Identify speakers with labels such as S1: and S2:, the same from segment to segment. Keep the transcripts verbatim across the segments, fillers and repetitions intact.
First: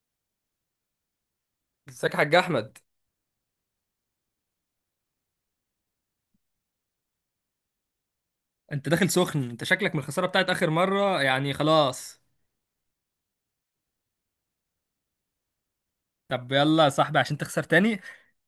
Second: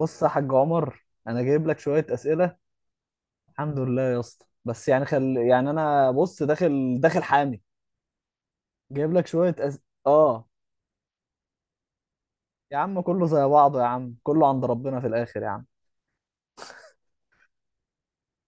S1: بص يا حاج عمر، انا جايب لك شويه
S2: ازيك يا حاج
S1: اسئله.
S2: احمد؟
S1: الحمد لله يا اسطى. بس يعني خل يعني انا بص، داخل داخل حامي.
S2: انت داخل
S1: جايب لك
S2: سخن،
S1: شويه
S2: انت
S1: أس...
S2: شكلك من الخساره
S1: اه.
S2: بتاعت اخر مره، يعني خلاص.
S1: يا عم كله زي بعضه يا عم، كله عند ربنا في الاخر يا عم.
S2: طب يلا يا صاحبي عشان تخسر تاني.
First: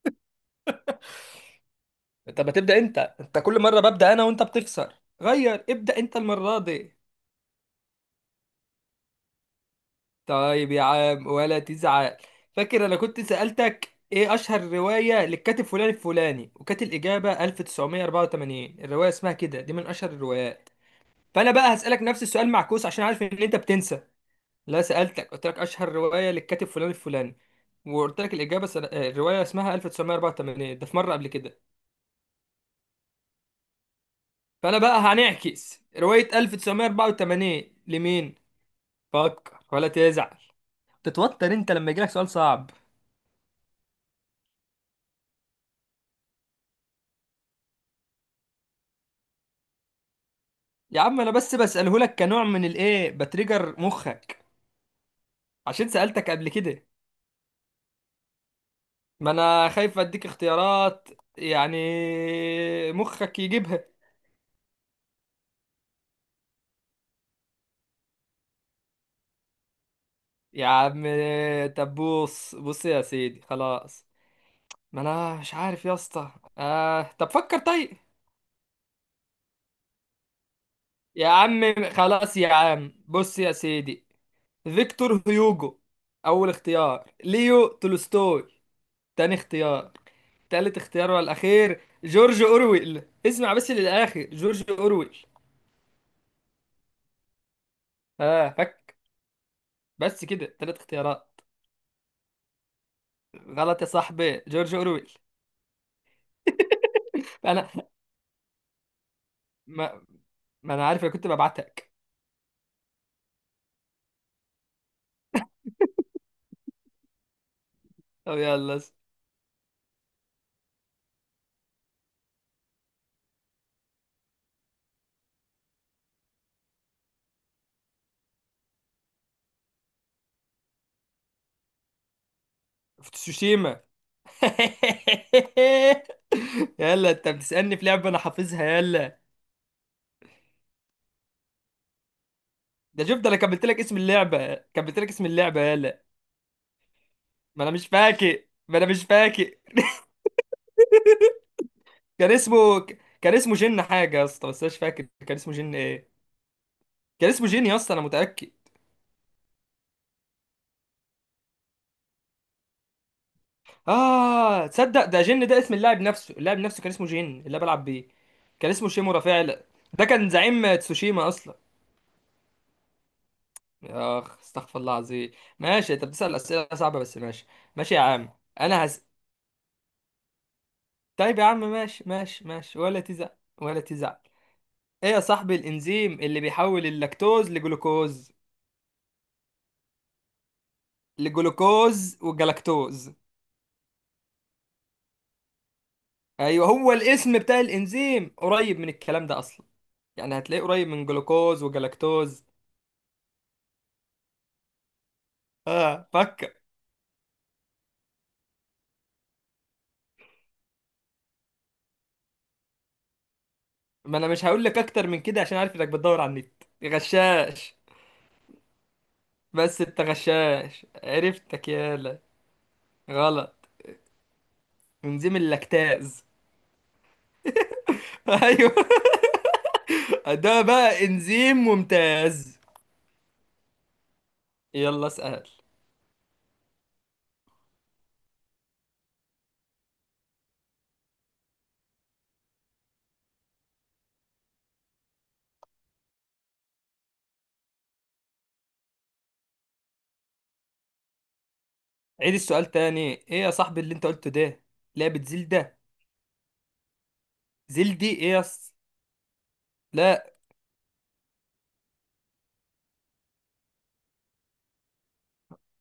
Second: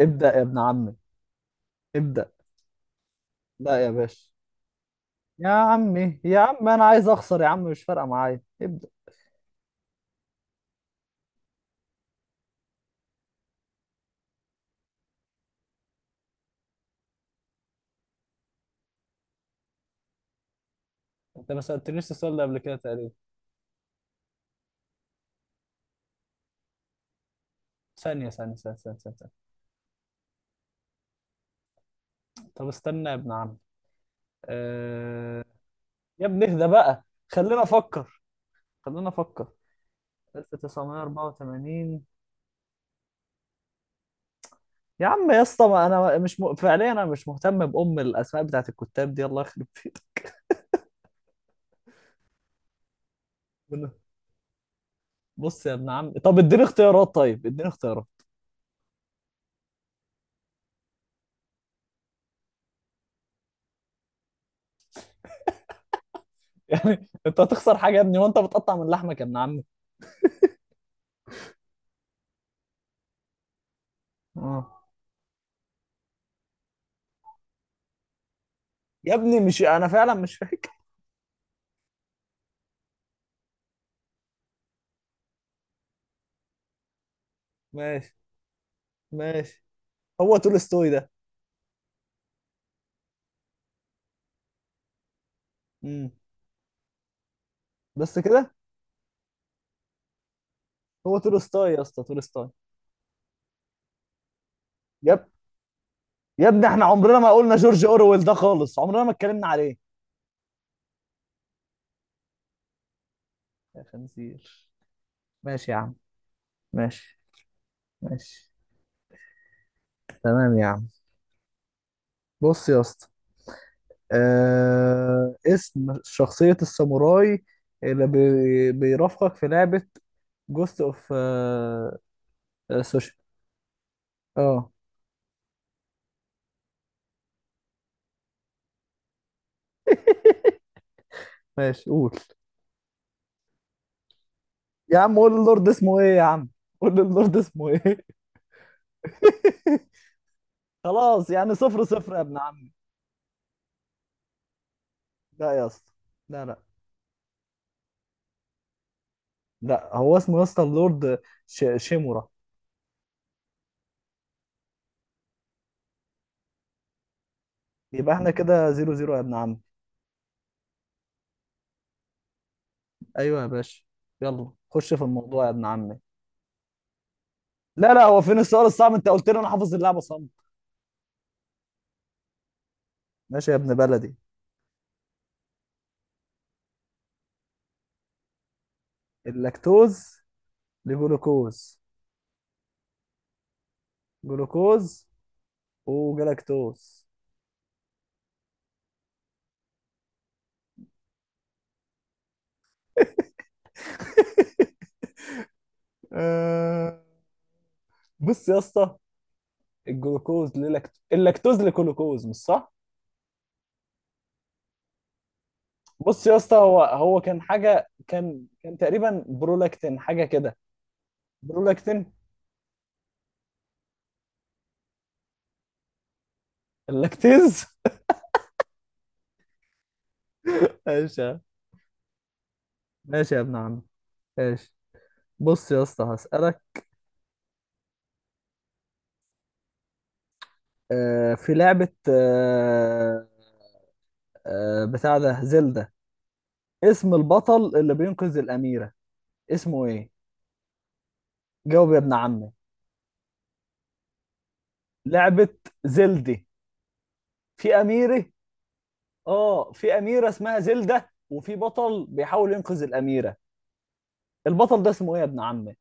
S1: ابدا يا ابن عمي، ابدا.
S2: طب هتبدا انت انت كل
S1: لا
S2: مره
S1: يا
S2: ببدا انا
S1: باشا.
S2: وانت بتخسر.
S1: يا
S2: غير ابدا انت
S1: عمي، يا
S2: المره
S1: عم انا
S2: دي.
S1: عايز اخسر يا عم، مش فارقه معايا ابدا.
S2: طيب يا عم ولا تزعل. فاكر انا كنت سالتك ايه اشهر روايه للكاتب فلان الفلاني، وكانت الاجابه ألف تسعمية أربعة وتمانين؟ الروايه اسمها كده، دي من اشهر الروايات. فانا
S1: انت ما
S2: بقى هسالك
S1: سألتنيش
S2: نفس
S1: السؤال ده
S2: السؤال
S1: قبل كده
S2: معكوس عشان
S1: تقريبا.
S2: عارف ان انت بتنسى. لا سألتك، قلت لك أشهر رواية للكاتب فلان الفلاني، وقلت
S1: ثانية
S2: لك
S1: ثانية
S2: الإجابة
S1: ثانية
S2: سنة...
S1: ثانية،
S2: آه،
S1: ثانية.
S2: الرواية اسمها ألف تسعمية أربعة وتمانين، ده في مرة قبل كده.
S1: طب استنى يا ابن عم.
S2: فأنا بقى
S1: أه...
S2: هنعكس
S1: يا
S2: رواية
S1: ابني اهدى بقى، خلينا
S2: ألف تسعمية أربعة وتمانين
S1: افكر،
S2: لمين؟
S1: خلينا افكر.
S2: فكر ولا تزعل. تتوتر أنت لما
S1: ألف وتسعمية اربعه وتمانين.
S2: يجيلك سؤال صعب.
S1: يا عم يا اسطى، ما انا مش م... فعليا انا مش مهتم بام الاسماء بتاعت الكتاب دي، الله يخرب بيتك.
S2: يا عم أنا بس بسأله لك كنوع من الإيه، بتريجر مخك.
S1: بص يا
S2: عشان
S1: ابن عم،
S2: سألتك
S1: طب
S2: قبل
S1: اديني
S2: كده.
S1: اختيارات، طيب اديني اختيارات.
S2: ما أنا خايف أديك اختيارات، يعني مخك يجيبها.
S1: يعني انت هتخسر حاجه يا ابني، وانت بتقطع من لحمك يا ابن عمي.
S2: يا عم طب بص بص يا سيدي خلاص.
S1: اه.
S2: ما انا مش عارف يا اسطى. آه طب فكر طيب.
S1: يا ابني، مش انا فعلا مش فاكر.
S2: يا عم خلاص يا عم بص يا سيدي. فيكتور هيوجو اول اختيار، ليو
S1: ماشي،
S2: تولستوي تاني
S1: ماشي.
S2: اختيار،
S1: هو
S2: تالت
S1: تولستوي ده؟
S2: اختيار والاخير جورج اورويل. اسمع بس للاخر، جورج اورويل.
S1: امم بس
S2: اه
S1: كده.
S2: فك. بس كده تلات
S1: هو
S2: اختيارات.
S1: تولستوي يا اسطى، تولستوي.
S2: غلط يا صاحبي، جورج
S1: يا
S2: اورويل.
S1: اب- يا ابني احنا عمرنا ما قلنا
S2: انا
S1: جورج اورويل ده خالص، عمرنا ما اتكلمنا عليه.
S2: ما, ما انا عارف انا كنت ببعتك.
S1: يا خنزير. ماشي يا عم، ماشي،
S2: طب
S1: ماشي.
S2: يلا.
S1: تمام يا عم. بص يا اسطى. آه اسم شخصية الساموراي اللي بي بيرافقك في لعبة جوست اوف سوشيال.
S2: فتسوشيما.
S1: اه.
S2: يلا انت بتسألني في لعبة انا حافظها، يلا.
S1: ماشي قول.
S2: ده شفت انا كملت لك اسم اللعبة،
S1: يا
S2: كملت لك
S1: عم
S2: اسم
S1: قول
S2: اللعبة،
S1: اللورد اسمه
S2: يلا.
S1: ايه يا عم، قول اللورد
S2: ما
S1: اسمه
S2: انا مش
S1: ايه؟
S2: فاكر ما انا مش فاكر.
S1: خلاص يعني صفر صفر يا
S2: كان
S1: ابن عم.
S2: اسمه، كان اسمه جن حاجة يا اسطى، بس انا مش فاكر كان
S1: لا
S2: اسمه
S1: يا
S2: جن
S1: اسطى،
S2: ايه.
S1: لا، لا.
S2: كان اسمه جن يا اسطى انا متأكد.
S1: لا، هو اسمه يا اسطى اللورد ش... شيمورا.
S2: اه تصدق ده جن ده اسم اللاعب نفسه، اللاعب نفسه كان اسمه جن اللي أنا بلعب بيه.
S1: يبقى احنا كده
S2: كان اسمه
S1: زيرو زيرو يا
S2: شيمورا
S1: ابن عم.
S2: فعلا. ده كان زعيم تسوشيما اصلا.
S1: ايوه يا باشا.
S2: اخ
S1: يلا
S2: استغفر الله
S1: خش في
S2: العظيم.
S1: الموضوع يا ابن
S2: ماشي
S1: عمي.
S2: انت بتسأل اسئلة صعبة بس ماشي.
S1: لا
S2: ماشي يا
S1: لا، هو
S2: عم.
S1: فين السؤال
S2: انا
S1: الصعب؟
S2: هسألك.
S1: انت قلت لي انا حافظ اللعبه صم.
S2: طيب يا عم ماشي ماشي ماشي ولا تزعل.
S1: ماشي يا ابن
S2: ولا
S1: بلدي.
S2: تزعل. ايه يا صاحبي الانزيم اللي بيحول اللاكتوز لجلوكوز؟
S1: اللاكتوز لجلوكوز.
S2: لجلوكوز والجلاكتوز.
S1: جلوكوز
S2: ايوه هو
S1: وجلاكتوز.
S2: الاسم بتاع الانزيم قريب من الكلام ده اصلا، يعني هتلاقيه قريب من جلوكوز وجلاكتوز. اه فكر.
S1: آه، بص يا اسطى. الجلوكوز للاكت... اللاكتوز لجلوكوز مش صح.
S2: ما انا مش هقول لك اكتر من كده عشان عارف انك بتدور
S1: بص
S2: على
S1: يا
S2: النت،
S1: اسطى، هو هو كان
S2: غشاش.
S1: حاجه، كان كان تقريبا
S2: بس
S1: برولاكتين
S2: انت
S1: حاجه كده.
S2: غشاش، عرفتك،
S1: برولاكتين.
S2: يالا. غلط. انزيم اللاكتاز.
S1: اللاكتيز.
S2: ايوه. ده بقى
S1: ماشي يا-
S2: انزيم ممتاز.
S1: ماشي يا ابن عم، ماشي.
S2: يلا اسأل.
S1: بص يا اسطى هسألك. آه، في لعبة آه، آه، بتاع ده زلدة. اسم البطل اللي بينقذ الأميرة اسمه ايه؟ جاوب يا ابن
S2: عيد
S1: عمي.
S2: السؤال تاني، ايه يا صاحبي اللي انت قلته ده؟ لعبة
S1: لعبة
S2: زلدة.
S1: زلدي. في
S2: زلدي
S1: أميرة.
S2: ايه يا اسطى؟
S1: اه، في أميرة
S2: لا.
S1: اسمها زلدة وفي بطل بيحاول ينقذ الأميرة. البطل ده اسمه ايه يا ابن عمي؟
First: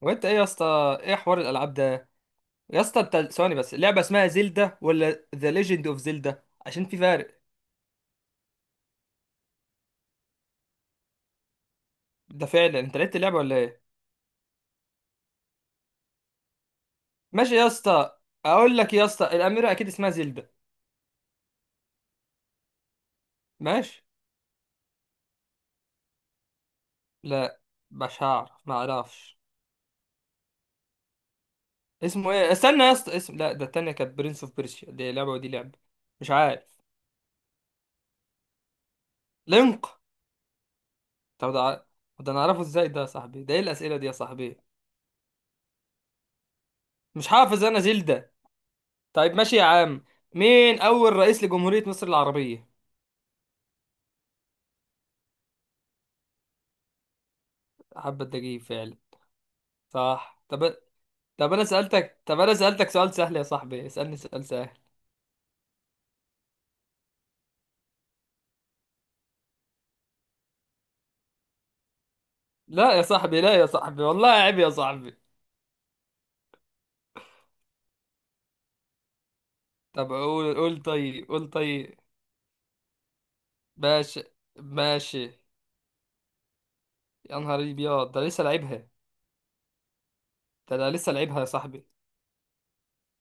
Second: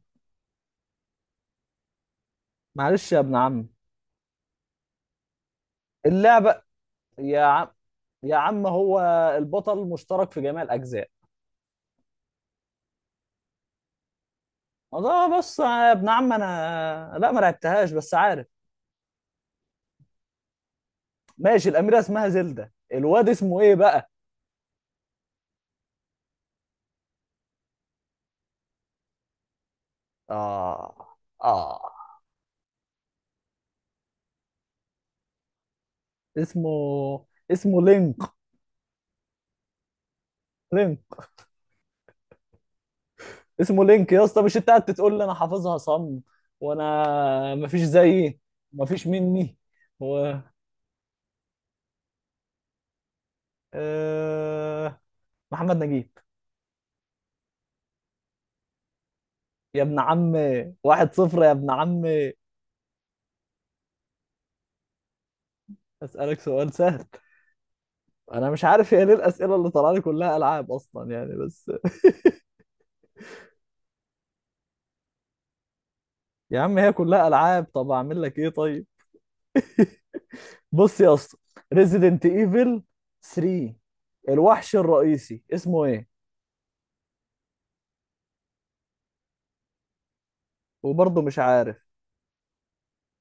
S2: وانت ايه يا اسطى، ايه حوار الالعاب ده؟ يا اسطى
S1: معلش يا
S2: انت
S1: ابن
S2: ثواني
S1: عمي.
S2: بس، اللعبة اسمها زلدة ولا ذا ليجند اوف زلدة،
S1: اللعبة.
S2: عشان في
S1: يا
S2: فرق.
S1: عم، يا عم، هو البطل مشترك في جميع الأجزاء.
S2: ده فعلا انت لعبت اللعبة ولا ايه؟
S1: اه بص يا ابن عم، انا لا ما
S2: ماشي يا
S1: لعبتهاش
S2: اسطى.
S1: بس عارف.
S2: اقول لك يا اسطى، الاميرة اكيد اسمها زلدة.
S1: ماشي، الأميرة اسمها زلدة، الواد اسمه ايه
S2: ماشي.
S1: بقى؟
S2: لا. مش هعرف ما اعرفش.
S1: اه. اه.
S2: اسمه ايه؟ استنى يا اسطى، اسم، لا ده التانية كانت برنس اوف بيرسيا، دي لعبة ودي لعبة. مش
S1: اسمه
S2: عارف.
S1: اسمه لينك.
S2: لينك.
S1: لينك.
S2: طب ده ع- ده انا اعرفه ازاي ده يا صاحبي، ده ايه
S1: اسمه
S2: الاسئلة دي
S1: لينك
S2: يا
S1: يا اسطى، مش
S2: صاحبي؟
S1: انت قاعد تقول لي انا حافظها صم؟
S2: مش
S1: وانا
S2: حافظ
S1: مفيش
S2: انا زلدة.
S1: زيي، مفيش
S2: طيب
S1: مني.
S2: ماشي يا عم.
S1: و
S2: مين اول رئيس لجمهورية مصر العربية؟
S1: آه، محمد نجيب.
S2: حبة دقيق فعلا.
S1: يا ابن
S2: صح.
S1: عمي
S2: طب.
S1: واحد صفر يا
S2: طب انا
S1: ابن
S2: سألتك،
S1: عمي.
S2: طب انا سألتك سؤال سهل يا صاحبي، اسألني سؤال سهل.
S1: اسالك سؤال سهل. انا مش عارف، هي ليه الاسئله اللي طالعه لي كلها العاب اصلا يعني، بس.
S2: لا يا صاحبي، لا يا صاحبي والله عيب يا صاحبي.
S1: يا عم هي كلها العاب، طب اعمل لك ايه طيب؟
S2: طب قول قول
S1: بص يا
S2: طيب
S1: اسطى،
S2: قول طيب.
S1: ريزيدنت ايفل تري.
S2: ماشي.
S1: الوحش
S2: ماشي.
S1: الرئيسي اسمه ايه؟
S2: يا نهار ابيض ده لسه لعبها، ده أنا لسه
S1: وبرضه مش
S2: لعبها يا
S1: عارف،
S2: صاحبي.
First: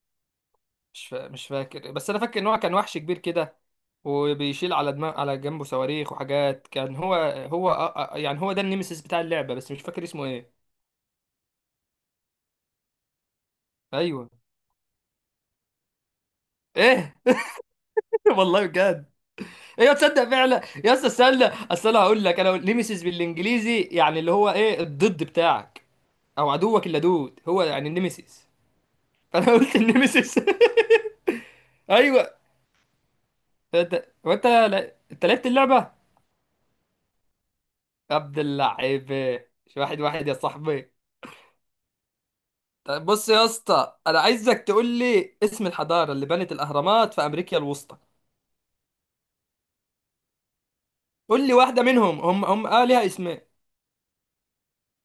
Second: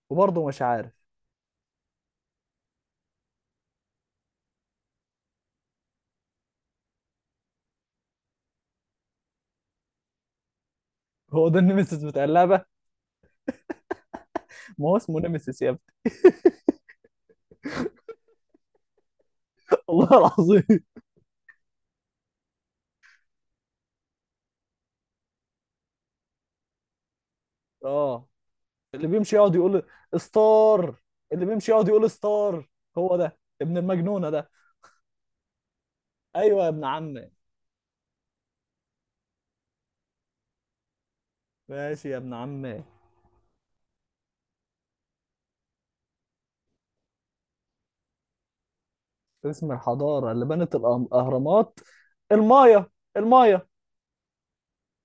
S1: وبرضه مش عارف.
S2: مش فا... مش فاكر، بس انا فاكر ان هو كان وحش كبير كده، وبيشيل على دماغ على جنبه صواريخ وحاجات، كان هو، هو آه، آه، يعني هو ده النيمسيس بتاع اللعبه، بس مش فاكر اسمه ايه.
S1: هو ده النمسيس بتاع اللعبه.
S2: ايوه.
S1: ما هو اسمه نمسيس يا ابني.
S2: ايه؟ والله بجد. ايوه
S1: والله
S2: تصدق فعلا
S1: العظيم.
S2: يا اسطى، استنى اصل انا هقول لك، انا نيمسيس بالانجليزي يعني اللي هو ايه، الضد بتاعك او عدوك اللدود، هو يعني
S1: اه،
S2: النيمسيس.
S1: اللي بيمشي
S2: فانا
S1: يقعد
S2: قلت
S1: يقول
S2: النيمسيس.
S1: ستار. اللي بيمشي يقعد يقول
S2: ايوه.
S1: ستار. هو ده ابن
S2: انت
S1: المجنونة
S2: وانت
S1: ده.
S2: لا- انت لعبت اللعبه.
S1: ايوه يا ابن عمي.
S2: عبد اللعيب. مش واحد واحد يا صاحبي.
S1: ماشي يا ابن عمي.
S2: طيب بص يا اسطى، انا عايزك تقول لي اسم الحضاره اللي بنت الاهرامات في امريكا الوسطى.
S1: اسم الحضارة اللي بنت الأم-
S2: قول لي
S1: الأهرامات.
S2: واحده منهم، هم هم
S1: المايا،
S2: اه ليها اسمين.
S1: المايا.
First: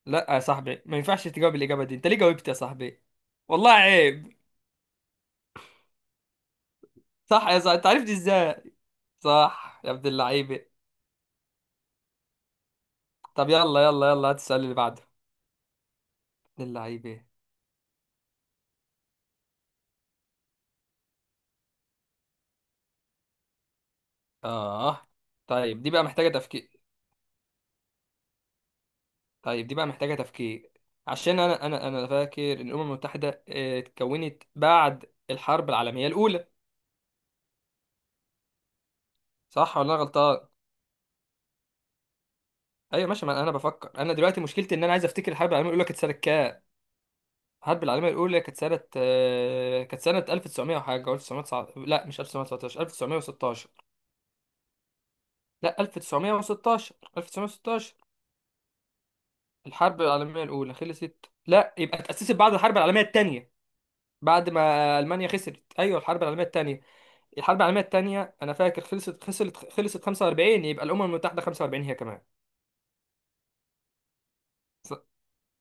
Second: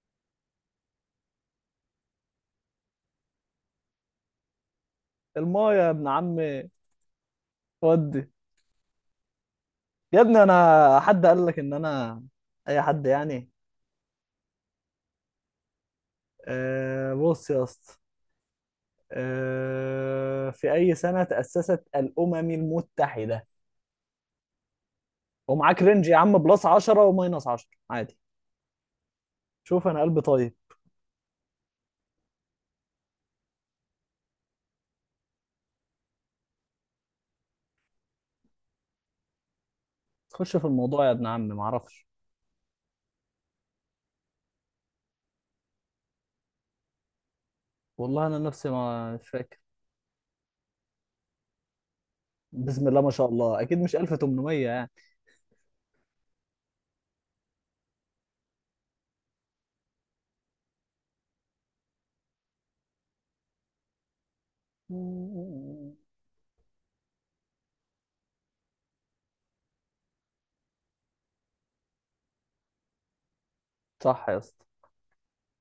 S2: لا يا صاحبي، ما ينفعش تجاوب الاجابه دي، انت ليه جاوبت يا صاحبي؟ والله عيب.
S1: المايا يا ابن عمي.
S2: صح يا صاحبي، انت عرفت
S1: ودي.
S2: ازاي؟ صح يا ابن
S1: يا ابني،
S2: اللعيبه.
S1: انا حد قال لك ان انا؟ اي حد
S2: طب
S1: يعني.
S2: يلا يلا يلا هات السؤال اللي بعده. ابن
S1: أه
S2: اللعيبه.
S1: بص يا اسطى. أه في اي سنة تأسست الأمم المتحدة؟
S2: اه
S1: ومعاك
S2: طيب دي بقى
S1: رينج يا
S2: محتاجه
S1: عم، بلس
S2: تفكير.
S1: عشرة وماينس عشرة عادي.
S2: طيب دي
S1: شوف
S2: بقى
S1: انا
S2: محتاجه
S1: قلبي طيب.
S2: تفكير. عشان انا انا انا فاكر ان الامم المتحده آه، اتكونت بعد الحرب العالميه الاولى، صح ولا انا غلطان؟
S1: خش في الموضوع يا ابن عم، ما اعرفش.
S2: ايوه ماشي ما انا بفكر، انا دلوقتي مشكلتي ان انا عايز افتكر الحرب العالميه الاولى كانت سنه كام. الحرب العالميه
S1: والله انا
S2: الاولى كانت
S1: نفسي
S2: سنه
S1: ما مش فاكر.
S2: آه، كانت سنه ألف وتسعمية وحاجه، ألف وتسعمية لا، مش ألف تسعمية تسعتاشر،
S1: بسم الله ما شاء الله،
S2: ألف تسعمية ستاشر.
S1: اكيد مش ألف وتمنمية يعني.
S2: لا ألف تسعمية ستاشر، ألف تسعمية ستاشر. الحرب العالميه الاولى خلصت، لا يبقى اتاسست بعد الحرب العالميه الثانيه، بعد ما المانيا خسرت، ايوه الحرب العالميه الثانيه. الحرب العالميه الثانيه انا فاكر خلصت خسرت خلصت خمسة وأربعين، يبقى الامم المتحده خمسة وأربعين هي كمان.
S1: صح يا اسطى.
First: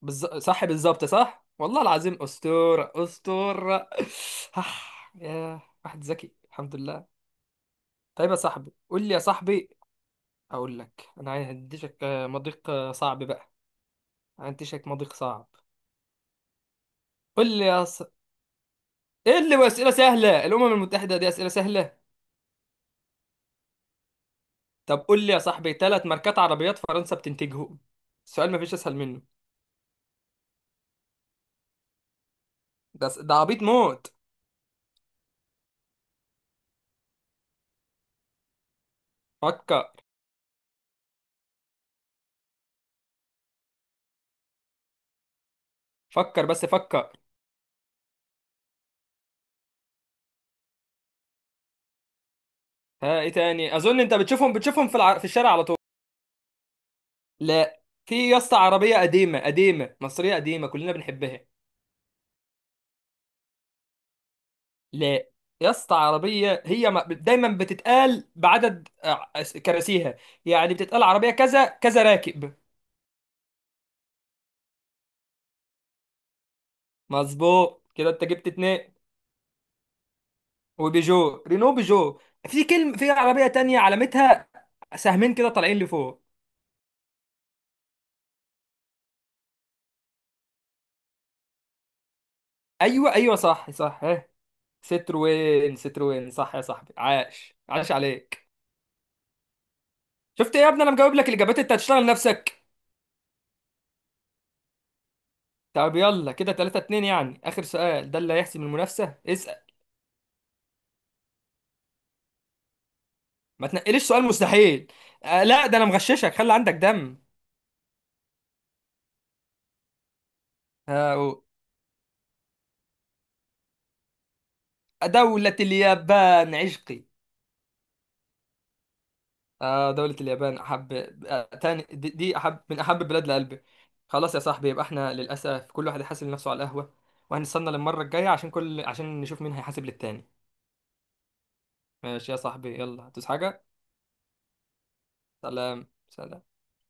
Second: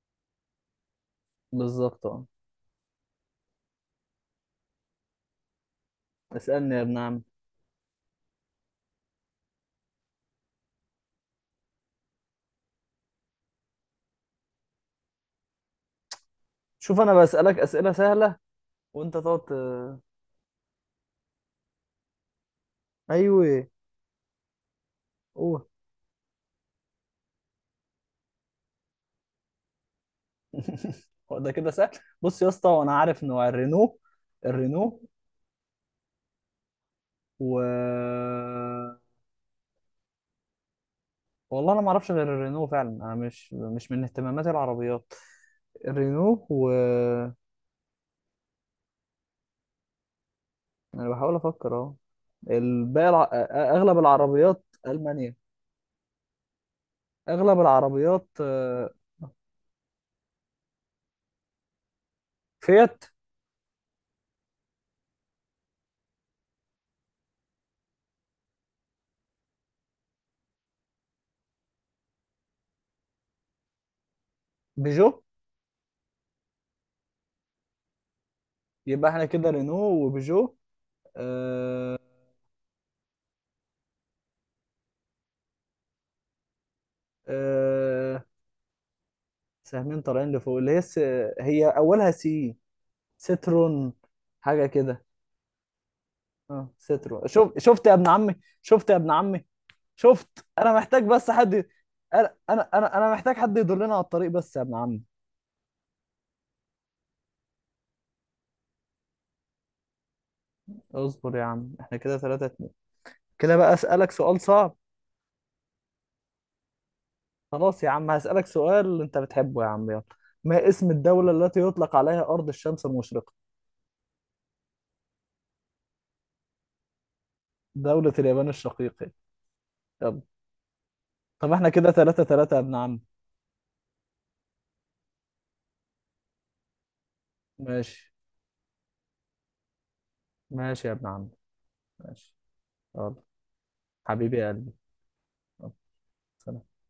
S2: بالز... صح، بالظبط، صح والله
S1: بالظبط
S2: العظيم،
S1: اه.
S2: أسطورة أسطورة. آه، يا واحد ذكي
S1: اسالني
S2: الحمد
S1: يا ابن
S2: لله.
S1: عم.
S2: طيب يا صاحبي، قول لي يا صاحبي، أقول لك أنا هديشك آه، مضيق آه، صعب بقى. هديشك مضيق صعب.
S1: شوف انا بسالك
S2: قول لي يا
S1: اسئله
S2: ص...
S1: سهله، وانت
S2: إيه
S1: تقعد
S2: اللي أسئلة
S1: ت-
S2: سهلة، الأمم المتحدة دي أسئلة سهلة؟
S1: ايوه.
S2: طب قول لي يا
S1: اوه.
S2: صاحبي، ثلاث ماركات عربيات فرنسا بتنتجهم. السؤال مفيش أسهل منه.
S1: هو ده كده سهل؟ بص يا اسطى، وانا
S2: ده
S1: عارف
S2: ده
S1: نوع
S2: عبيط
S1: الرينو.
S2: موت.
S1: الرينو و.
S2: فكر.
S1: والله انا ما اعرفش غير الرينو فعلا، انا مش مش من اهتماماتي العربيات.
S2: فكر
S1: الرينو
S2: بس
S1: و.
S2: فكر.
S1: انا بحاول افكر اهو. الباقي
S2: ها
S1: الع...
S2: إيه تاني،
S1: اغلب
S2: أظن أنت بتشوفهم
S1: العربيات
S2: بتشوفهم في الع... في
S1: المانيا.
S2: الشارع على طول.
S1: اغلب
S2: لا. في
S1: العربيات
S2: يا اسطى
S1: آه،
S2: عربية قديمة قديمة مصرية قديمة كلنا بنحبها.
S1: فيات.
S2: لا يا اسطى عربية، هي ما- دايما بتتقال بعدد آه، كراسيها، يعني بتتقال عربية كذا كذا راكب.
S1: بيجو.
S2: مظبوط كده انت جبت اتنين.
S1: يبقى احنا كده رينو وبيجو.
S2: وبيجو، رينو
S1: آه،
S2: بيجو. في كلمة في عربية تانية، علامتها سهمين كده طالعين لفوق.
S1: آه، سهمين طالعين لفوق، اللي هي س... هي اولها سي.
S2: ايوه ايوه صح
S1: سترون
S2: صح ها.
S1: حاجه كده.
S2: ستروين ستروين صح يا
S1: اه
S2: صاحبي،
S1: سترون.
S2: عاش
S1: شوف، شفت
S2: عاش
S1: يا ابن عمي،
S2: عليك.
S1: شفت يا ابن عمي، شفت.
S2: شفت ايه يا
S1: انا
S2: ابني، انا
S1: محتاج
S2: مجاوب لك
S1: بس حد
S2: الاجابات
S1: ي-
S2: انت هتشتغل
S1: انا
S2: نفسك.
S1: انا انا أنا محتاج حد يدلنا على الطريق بس يا ابن عمي.
S2: طب يلا كده تلاتة اتنين، يعني اخر سؤال ده اللي هيحسم المنافسه، اسال.
S1: اصبر يا عم، احنا كده ثلاثة. كده
S2: ما
S1: بقى
S2: تنقليش
S1: أسألك
S2: سؤال
S1: سؤال صعب.
S2: مستحيل. آه لا ده انا مغششك، خلي عندك دم.
S1: خلاص يا عم، هسألك سؤال أنت بتحبه يا عم، يلا. ما اسم الدولة
S2: آه
S1: التي يطلق عليها أرض الشمس المشرقة؟
S2: دولة اليابان عشقي.
S1: دولة اليابان الشقيقة.
S2: آه دولة
S1: يلا.
S2: اليابان احب. آه
S1: طب احنا
S2: تاني
S1: كده
S2: دي,
S1: تلاتة
S2: دي
S1: تلاتة يا
S2: احب
S1: ابن
S2: من
S1: عم.
S2: احب البلاد لقلبي. خلاص يا صاحبي، يبقى احنا للاسف كل واحد يحاسب نفسه على القهوه، وهنستنى للمره
S1: ماشي،
S2: الجايه عشان كل عشان نشوف مين هيحاسب للتاني.
S1: ماشي يا ابن عم،
S2: ماشي
S1: ماشي.
S2: يا صاحبي، يلا
S1: يلا.
S2: هتوس حاجه.
S1: حبيبي يا قلبي. يلا.
S2: سلام سلام.
S1: سلام.